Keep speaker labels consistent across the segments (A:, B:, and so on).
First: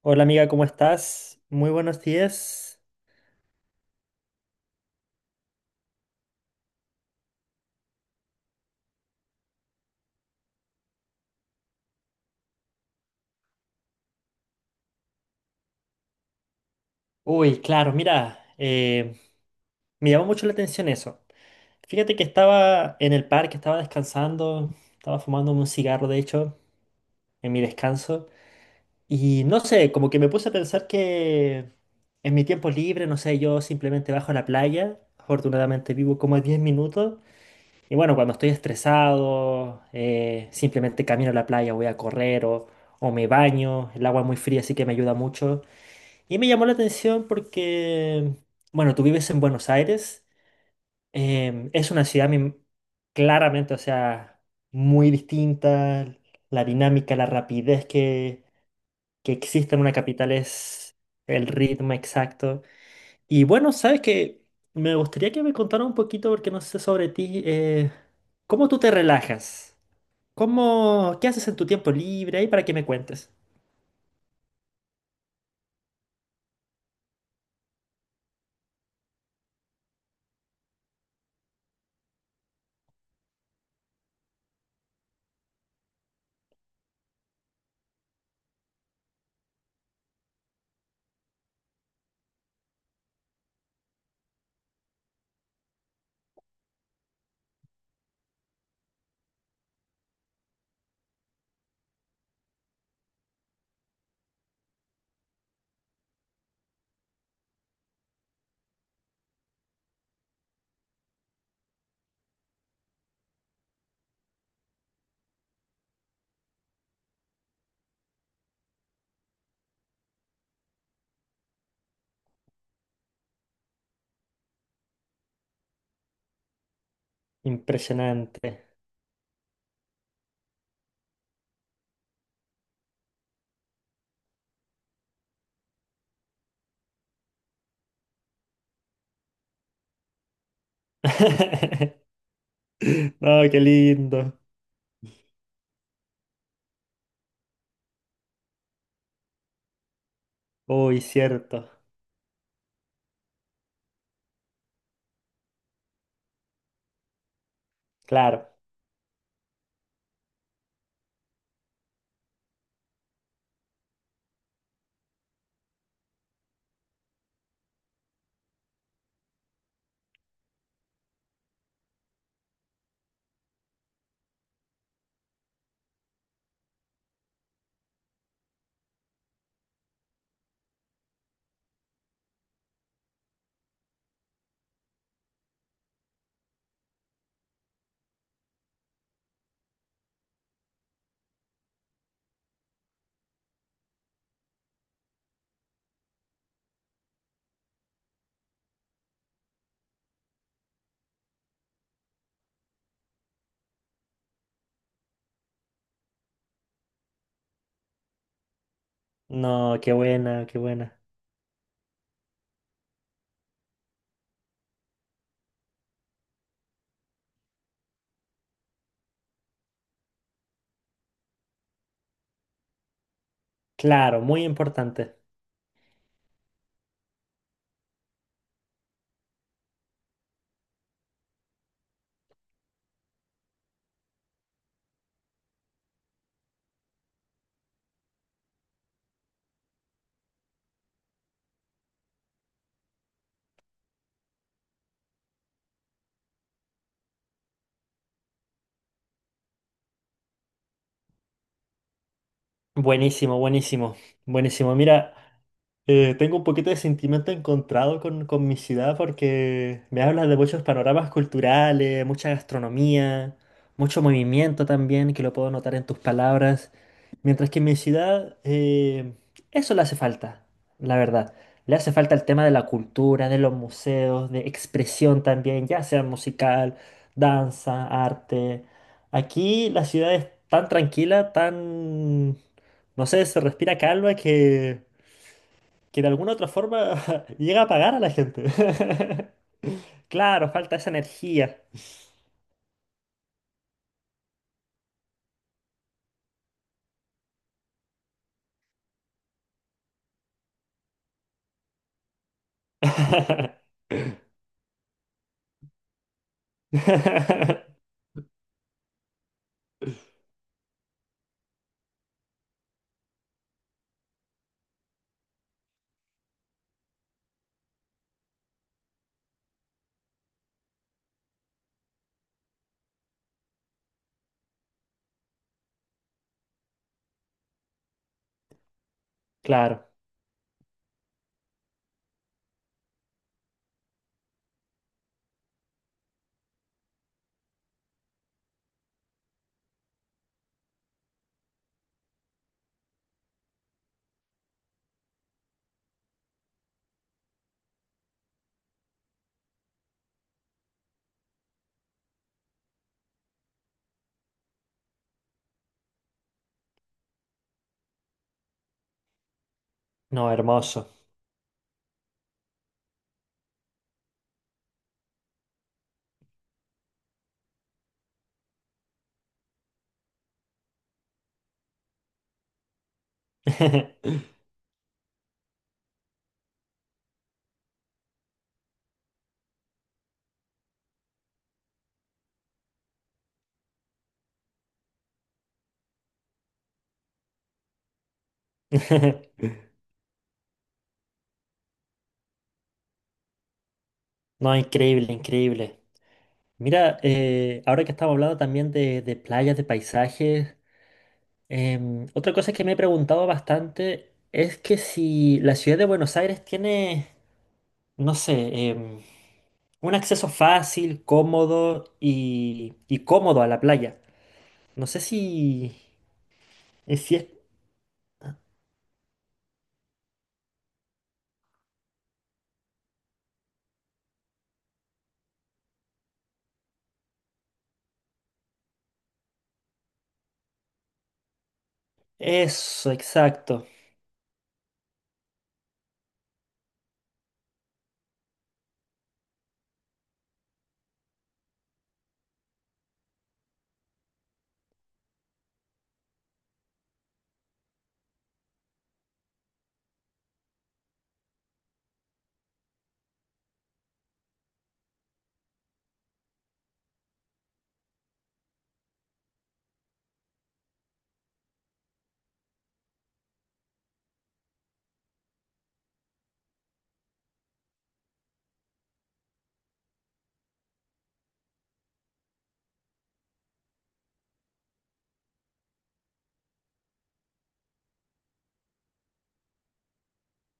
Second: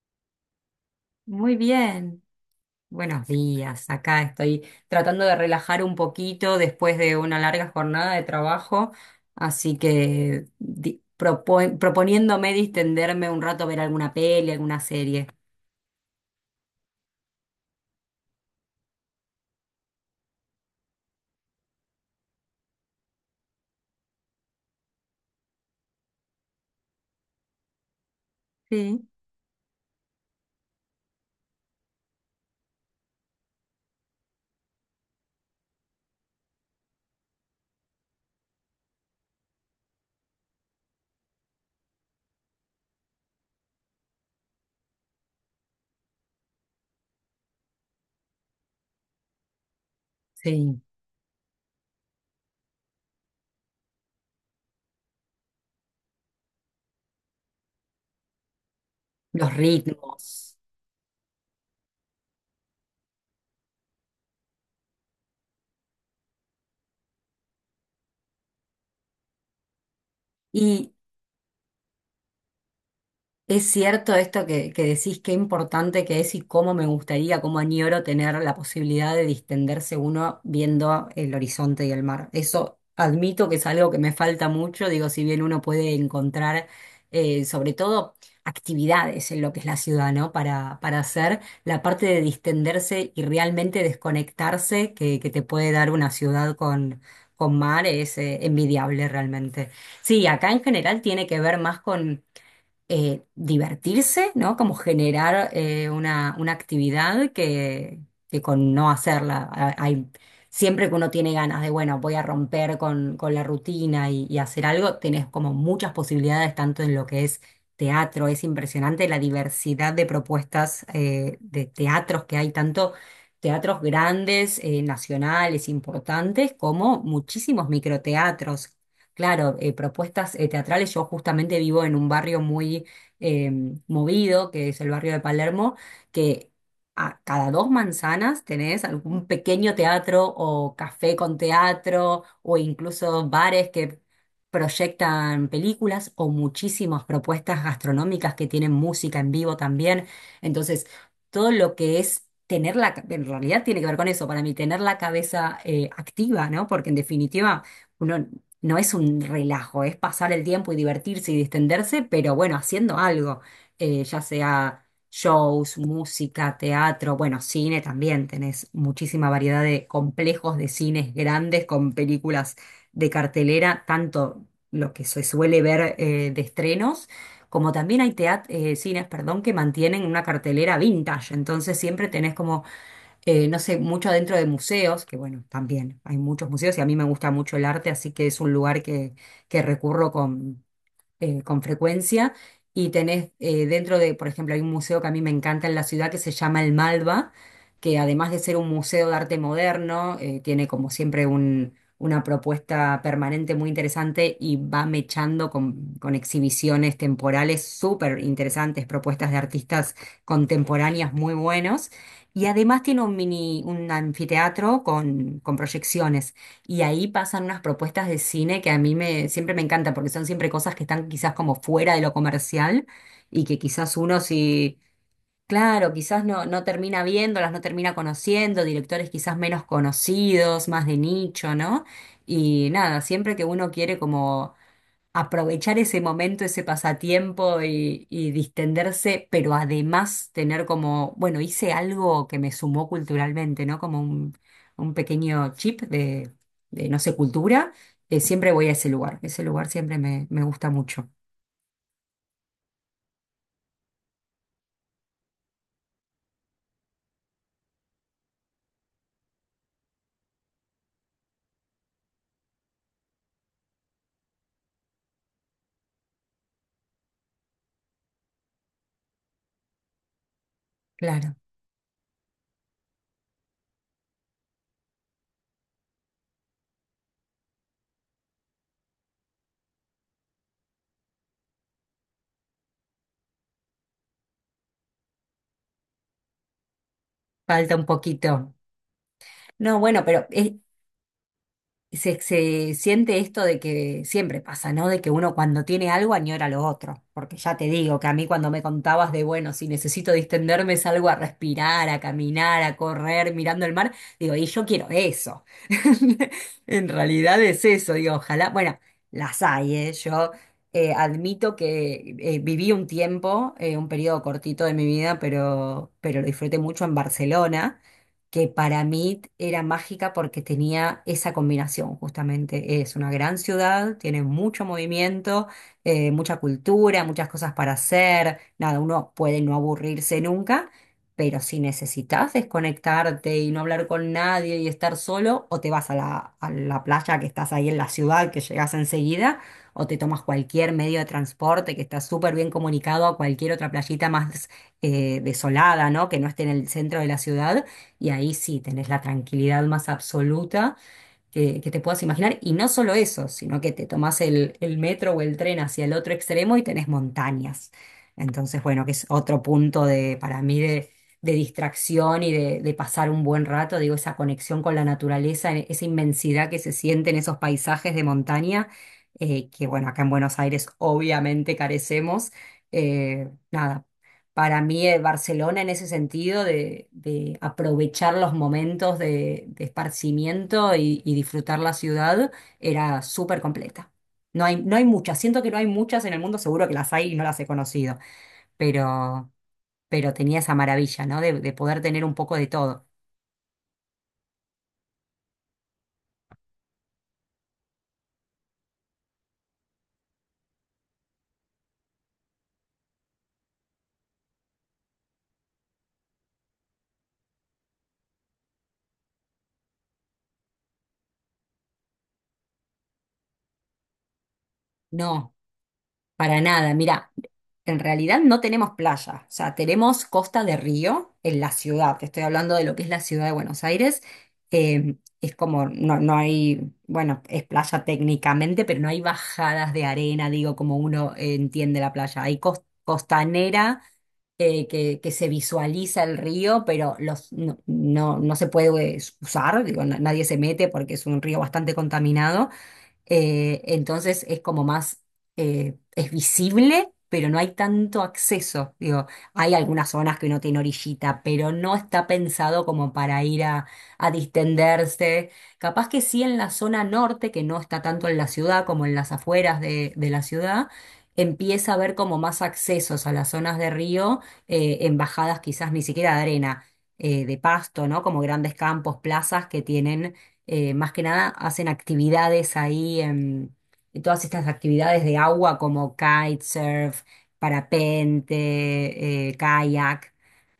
A: Hola amiga, ¿cómo estás?
B: Muy
A: Muy buenos
B: bien,
A: días.
B: buenos días. Acá estoy tratando de relajar un poquito después de una larga jornada de trabajo, así que proponiéndome distenderme un rato a ver alguna peli, alguna serie.
A: Uy, claro, mira, me llamó mucho la atención eso. Fíjate que estaba en el parque, estaba descansando, estaba fumándome un cigarro, de hecho, en mi descanso.
B: Sí.
A: Y no sé, como que me puse a pensar que en mi tiempo libre, no sé, yo simplemente bajo a la playa. Afortunadamente vivo como a 10 minutos. Y bueno, cuando estoy estresado, simplemente camino a la playa, voy a correr o me baño. El agua es muy fría, así que me ayuda mucho. Y me llamó la atención porque, bueno, tú vives en Buenos Aires,
B: Sí,
A: es una ciudad claramente, o sea, muy distinta, la dinámica, la rapidez que
B: los
A: existe en una capital
B: ritmos.
A: es el ritmo exacto. Y bueno, sabes que me gustaría que me contara un poquito, porque no sé sobre ti, ¿cómo tú te relajas?
B: Y
A: ¿Cómo, qué haces en tu tiempo libre? Ahí para que me cuentes.
B: Es cierto esto que decís, qué importante que es y cómo me gustaría, cómo añoro tener la posibilidad de distenderse uno viendo el horizonte y el mar. Eso admito que es algo que me falta mucho, digo, si bien uno puede encontrar sobre todo actividades en lo que es la ciudad, ¿no? Para hacer la parte de distenderse y realmente desconectarse que te puede dar una ciudad con mar es envidiable realmente. Sí, acá en general tiene que ver más con divertirse, ¿no? Como generar una actividad que con no hacerla. Hay, siempre que uno tiene ganas de, bueno, voy a romper con la rutina y hacer algo, tenés como muchas posibilidades, tanto en lo que es teatro, es impresionante la diversidad de propuestas de teatros que hay, tanto teatros grandes, nacionales, importantes, como muchísimos
A: Impresionante.
B: microteatros. Claro, propuestas teatrales. Yo justamente vivo en un barrio muy eh, movido, que es el barrio de Palermo, que a cada dos manzanas tenés algún pequeño teatro o café con teatro o incluso
A: No, qué
B: bares que
A: lindo.
B: proyectan películas o muchísimas propuestas gastronómicas que tienen música en vivo también. Entonces,
A: Uy,
B: todo
A: cierto.
B: lo que es. Tener en realidad tiene que ver con eso, para mí, tener la cabeza activa, ¿no? Porque en definitiva, uno
A: Claro.
B: no es un relajo, es pasar el tiempo y divertirse y distenderse, pero bueno, haciendo algo, ya sea shows, música, teatro, bueno, cine también, tenés muchísima variedad de complejos de cines grandes con películas de cartelera, tanto lo que se suele ver de estrenos. Como también hay cines, perdón, que mantienen una cartelera vintage, entonces siempre tenés como no sé, mucho adentro de museos, que bueno, también hay muchos museos y a mí me gusta mucho el arte, así que es un lugar que recurro con frecuencia y tenés dentro de, por ejemplo, hay un museo que a mí me encanta en la ciudad que se llama el Malva, que además de ser un museo de arte moderno, tiene como siempre una propuesta permanente muy interesante y va mechando con exhibiciones temporales súper interesantes, propuestas de
A: No, qué
B: artistas
A: buena, qué buena.
B: contemporáneas muy buenos. Y además tiene un mini, un anfiteatro con proyecciones. Y ahí pasan unas propuestas de cine que a siempre me encanta, porque son siempre cosas que están quizás como fuera de lo comercial y que quizás uno
A: Claro, muy
B: si,
A: importante.
B: claro, quizás no termina viéndolas, no termina conociendo, directores quizás menos conocidos, más de nicho, ¿no? Y nada, siempre que uno quiere como aprovechar ese momento, ese pasatiempo y distenderse, pero además tener como, bueno, hice algo que me sumó culturalmente, ¿no? Como un pequeño chip no sé, cultura, siempre voy a ese lugar siempre me gusta mucho,
A: Buenísimo, buenísimo. Buenísimo. Mira. Tengo un poquito de sentimiento encontrado con mi ciudad porque me habla de muchos panoramas culturales, mucha gastronomía, mucho movimiento también, que lo puedo notar en tus palabras. Mientras que en mi ciudad eso le hace falta, la verdad.
B: claro,
A: Le hace falta el tema de la cultura, de los museos, de expresión también, ya sea musical, danza, arte. Aquí la ciudad es tan tranquila, tan, no sé, se respira calma que de alguna otra forma llega a
B: falta un
A: pagar a la gente.
B: poquito. No, bueno, pero es,
A: Claro, falta esa energía.
B: se siente esto de que siempre pasa, ¿no? De que uno cuando tiene algo añora lo otro. Porque ya te digo que a mí cuando me contabas de, bueno, si necesito distenderme, salgo a respirar, a caminar, a correr, mirando el mar, digo, y yo quiero eso. En realidad es eso, digo, ojalá, bueno, las hay, ¿eh? Yo admito que viví un tiempo, un periodo cortito de mi vida, pero lo disfruté mucho en Barcelona que para mí era mágica porque tenía esa combinación, justamente. Es una gran ciudad, tiene mucho movimiento, mucha cultura, muchas cosas para hacer. Nada, uno puede no
A: Claro,
B: aburrirse nunca, pero si necesitas desconectarte y no hablar con nadie y estar solo, o te vas a a la playa que estás ahí en la ciudad, que llegas enseguida, o te tomas cualquier medio de transporte que está súper bien comunicado a cualquier otra playita más desolada, ¿no? Que no esté en el centro de la ciudad y ahí sí tenés la tranquilidad más absoluta que te puedas imaginar. Y no solo eso, sino que te tomás el metro o el tren hacia el otro extremo y tenés montañas. Entonces, bueno, que es otro punto de,
A: no,
B: para mí
A: hermoso.
B: de distracción y de pasar un buen rato. Digo, esa conexión con la naturaleza, esa inmensidad que se siente en esos paisajes de montaña, que bueno, acá en Buenos Aires obviamente carecemos. Nada, para mí, Barcelona en ese sentido de aprovechar los momentos de esparcimiento y disfrutar la ciudad era súper completa. No hay, no hay muchas, siento que no hay muchas en el mundo, seguro que las hay y no las he conocido, pero, pero tenía esa maravilla, ¿no? De poder tener un poco de todo.
A: No, increíble, increíble. Mira, ahora que estamos hablando también de playas, de paisajes, otra cosa que me he preguntado bastante es que si la ciudad de Buenos Aires tiene, no sé, em, un acceso fácil, cómodo y cómodo a la playa. No sé
B: No,
A: si,
B: para nada.
A: es,
B: Mira.
A: si es
B: En realidad no tenemos playa, o sea, tenemos costa de río en la ciudad. Te estoy hablando de lo que es la ciudad de Buenos Aires. Es como, no, no hay, bueno, es playa técnicamente, pero no hay bajadas de arena, digo, como uno entiende la playa. Hay
A: eso, exacto,
B: costanera que se visualiza el río, pero los, no se puede usar, digo, nadie se mete porque es un río bastante contaminado. Entonces es como más, es visible, pero no hay tanto acceso. Digo, hay algunas zonas que no tiene orillita, pero no está pensado como para ir a distenderse. Capaz que sí en la zona norte, que no está tanto en la ciudad como en las afueras de la ciudad, empieza a haber como más accesos a las zonas de río, en bajadas quizás ni siquiera de arena. De pasto, ¿no? Como grandes campos, plazas que tienen más que nada hacen actividades ahí, en todas estas actividades de agua como kitesurf, parapente, kayak.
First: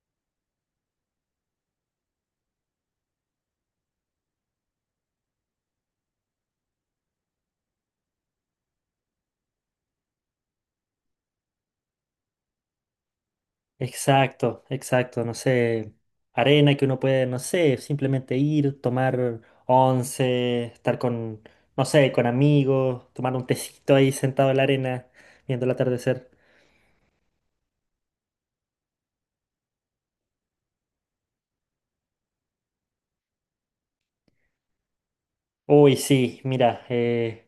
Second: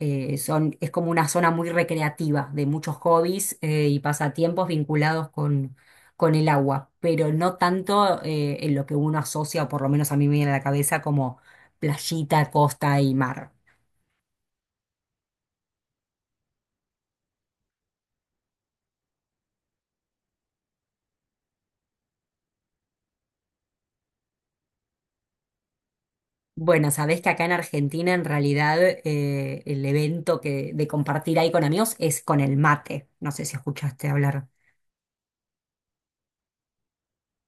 B: Son, es como una zona muy recreativa de muchos hobbies y pasatiempos vinculados con el agua, pero no tanto en lo que uno asocia, o por lo menos a mí me viene a la cabeza, como playita, costa y mar.
A: exacto, exacto, no sé, arena que uno puede, no sé, simplemente ir, tomar once, estar con, no sé, con amigos, tomar un tecito ahí sentado en la arena, viendo el atardecer.
B: Bueno, sabés que acá en Argentina en realidad el evento que, de compartir ahí con amigos es con el mate. No sé si escuchaste hablar.
A: Uy, sí, mira,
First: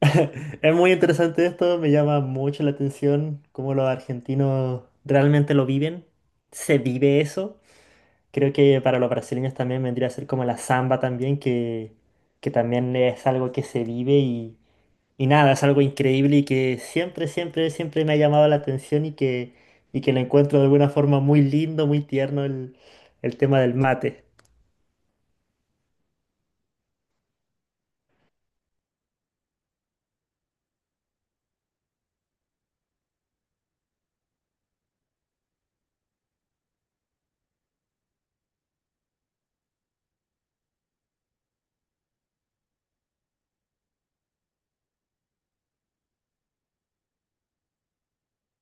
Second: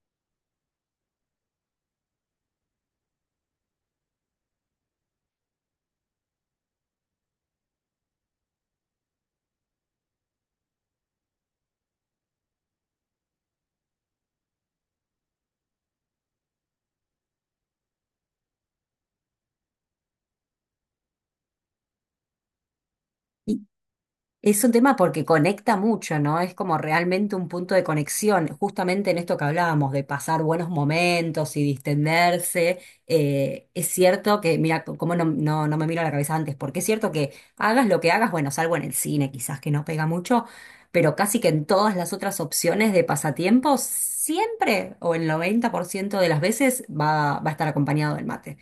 A: es muy interesante esto, me llama mucho la atención cómo los argentinos realmente lo viven, se vive eso. Creo que para los brasileños también vendría a ser como la samba también, que también es algo que se vive y nada, es algo increíble y que siempre, siempre, siempre me ha llamado la atención y que lo encuentro de alguna forma muy lindo, muy tierno el tema del mate.
B: Es un tema porque conecta mucho, ¿no? Es como realmente un punto de conexión, justamente en esto que hablábamos de pasar buenos momentos y distenderse. Es cierto que, mira, como no, no me miro a la cabeza antes, porque es cierto que hagas lo que hagas, bueno, salvo en el cine quizás que no pega mucho, pero casi que en todas las otras opciones de pasatiempos, siempre o el 90% de las veces va a estar acompañado del mate.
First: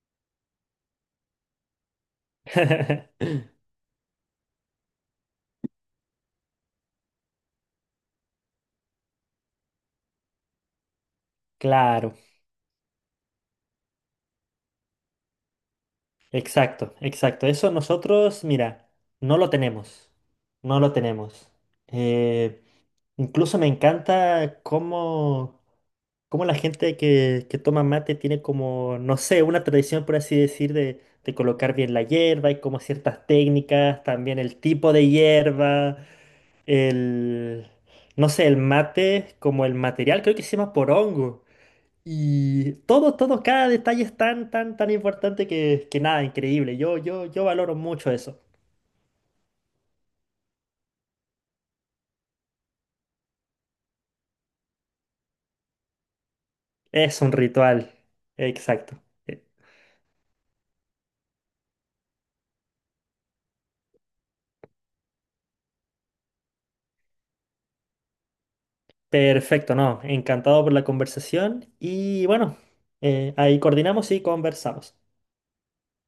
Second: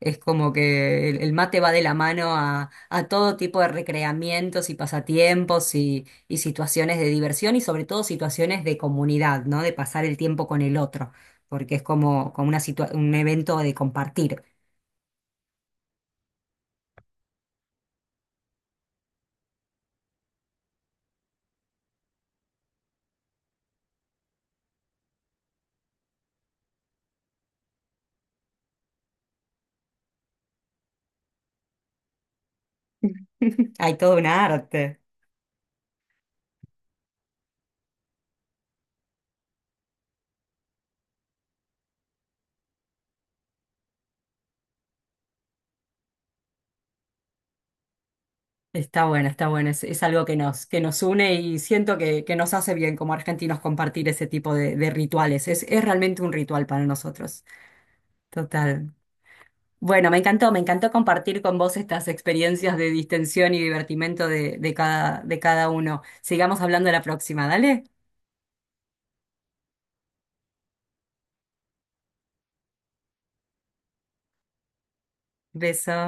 B: Es como que el mate va de la mano a todo tipo de recreamientos y pasatiempos y situaciones de diversión y sobre todo situaciones de comunidad, ¿no? De pasar el tiempo con el otro, porque es
A: Claro.
B: como, como una un evento de compartir.
A: Exacto, exacto. Eso nosotros, mira, no lo tenemos. No lo tenemos. Eh, incluso me encanta cómo, cómo la gente que toma mate tiene como, no sé, una tradición, por así decir, de colocar bien la hierba y como ciertas
B: Hay
A: técnicas,
B: todo un
A: también el tipo
B: arte.
A: de hierba, el, no sé, el mate como el material, creo que se llama porongo. Y todo, todo, cada detalle es tan, tan, tan importante que nada, increíble. Yo valoro mucho eso.
B: Está bueno, está bueno. Es algo que que nos une y siento que nos hace bien como argentinos compartir ese tipo de rituales. Es realmente un ritual para
A: Es un
B: nosotros.
A: ritual.
B: Total.
A: Exacto. Eh,
B: Bueno, me encantó compartir con vos estas experiencias de distensión y divertimento de cada uno. Sigamos hablando la próxima, dale.
A: perfecto, no. Encantado por la conversación. Y bueno, ahí coordinamos y conversamos.
B: Beso.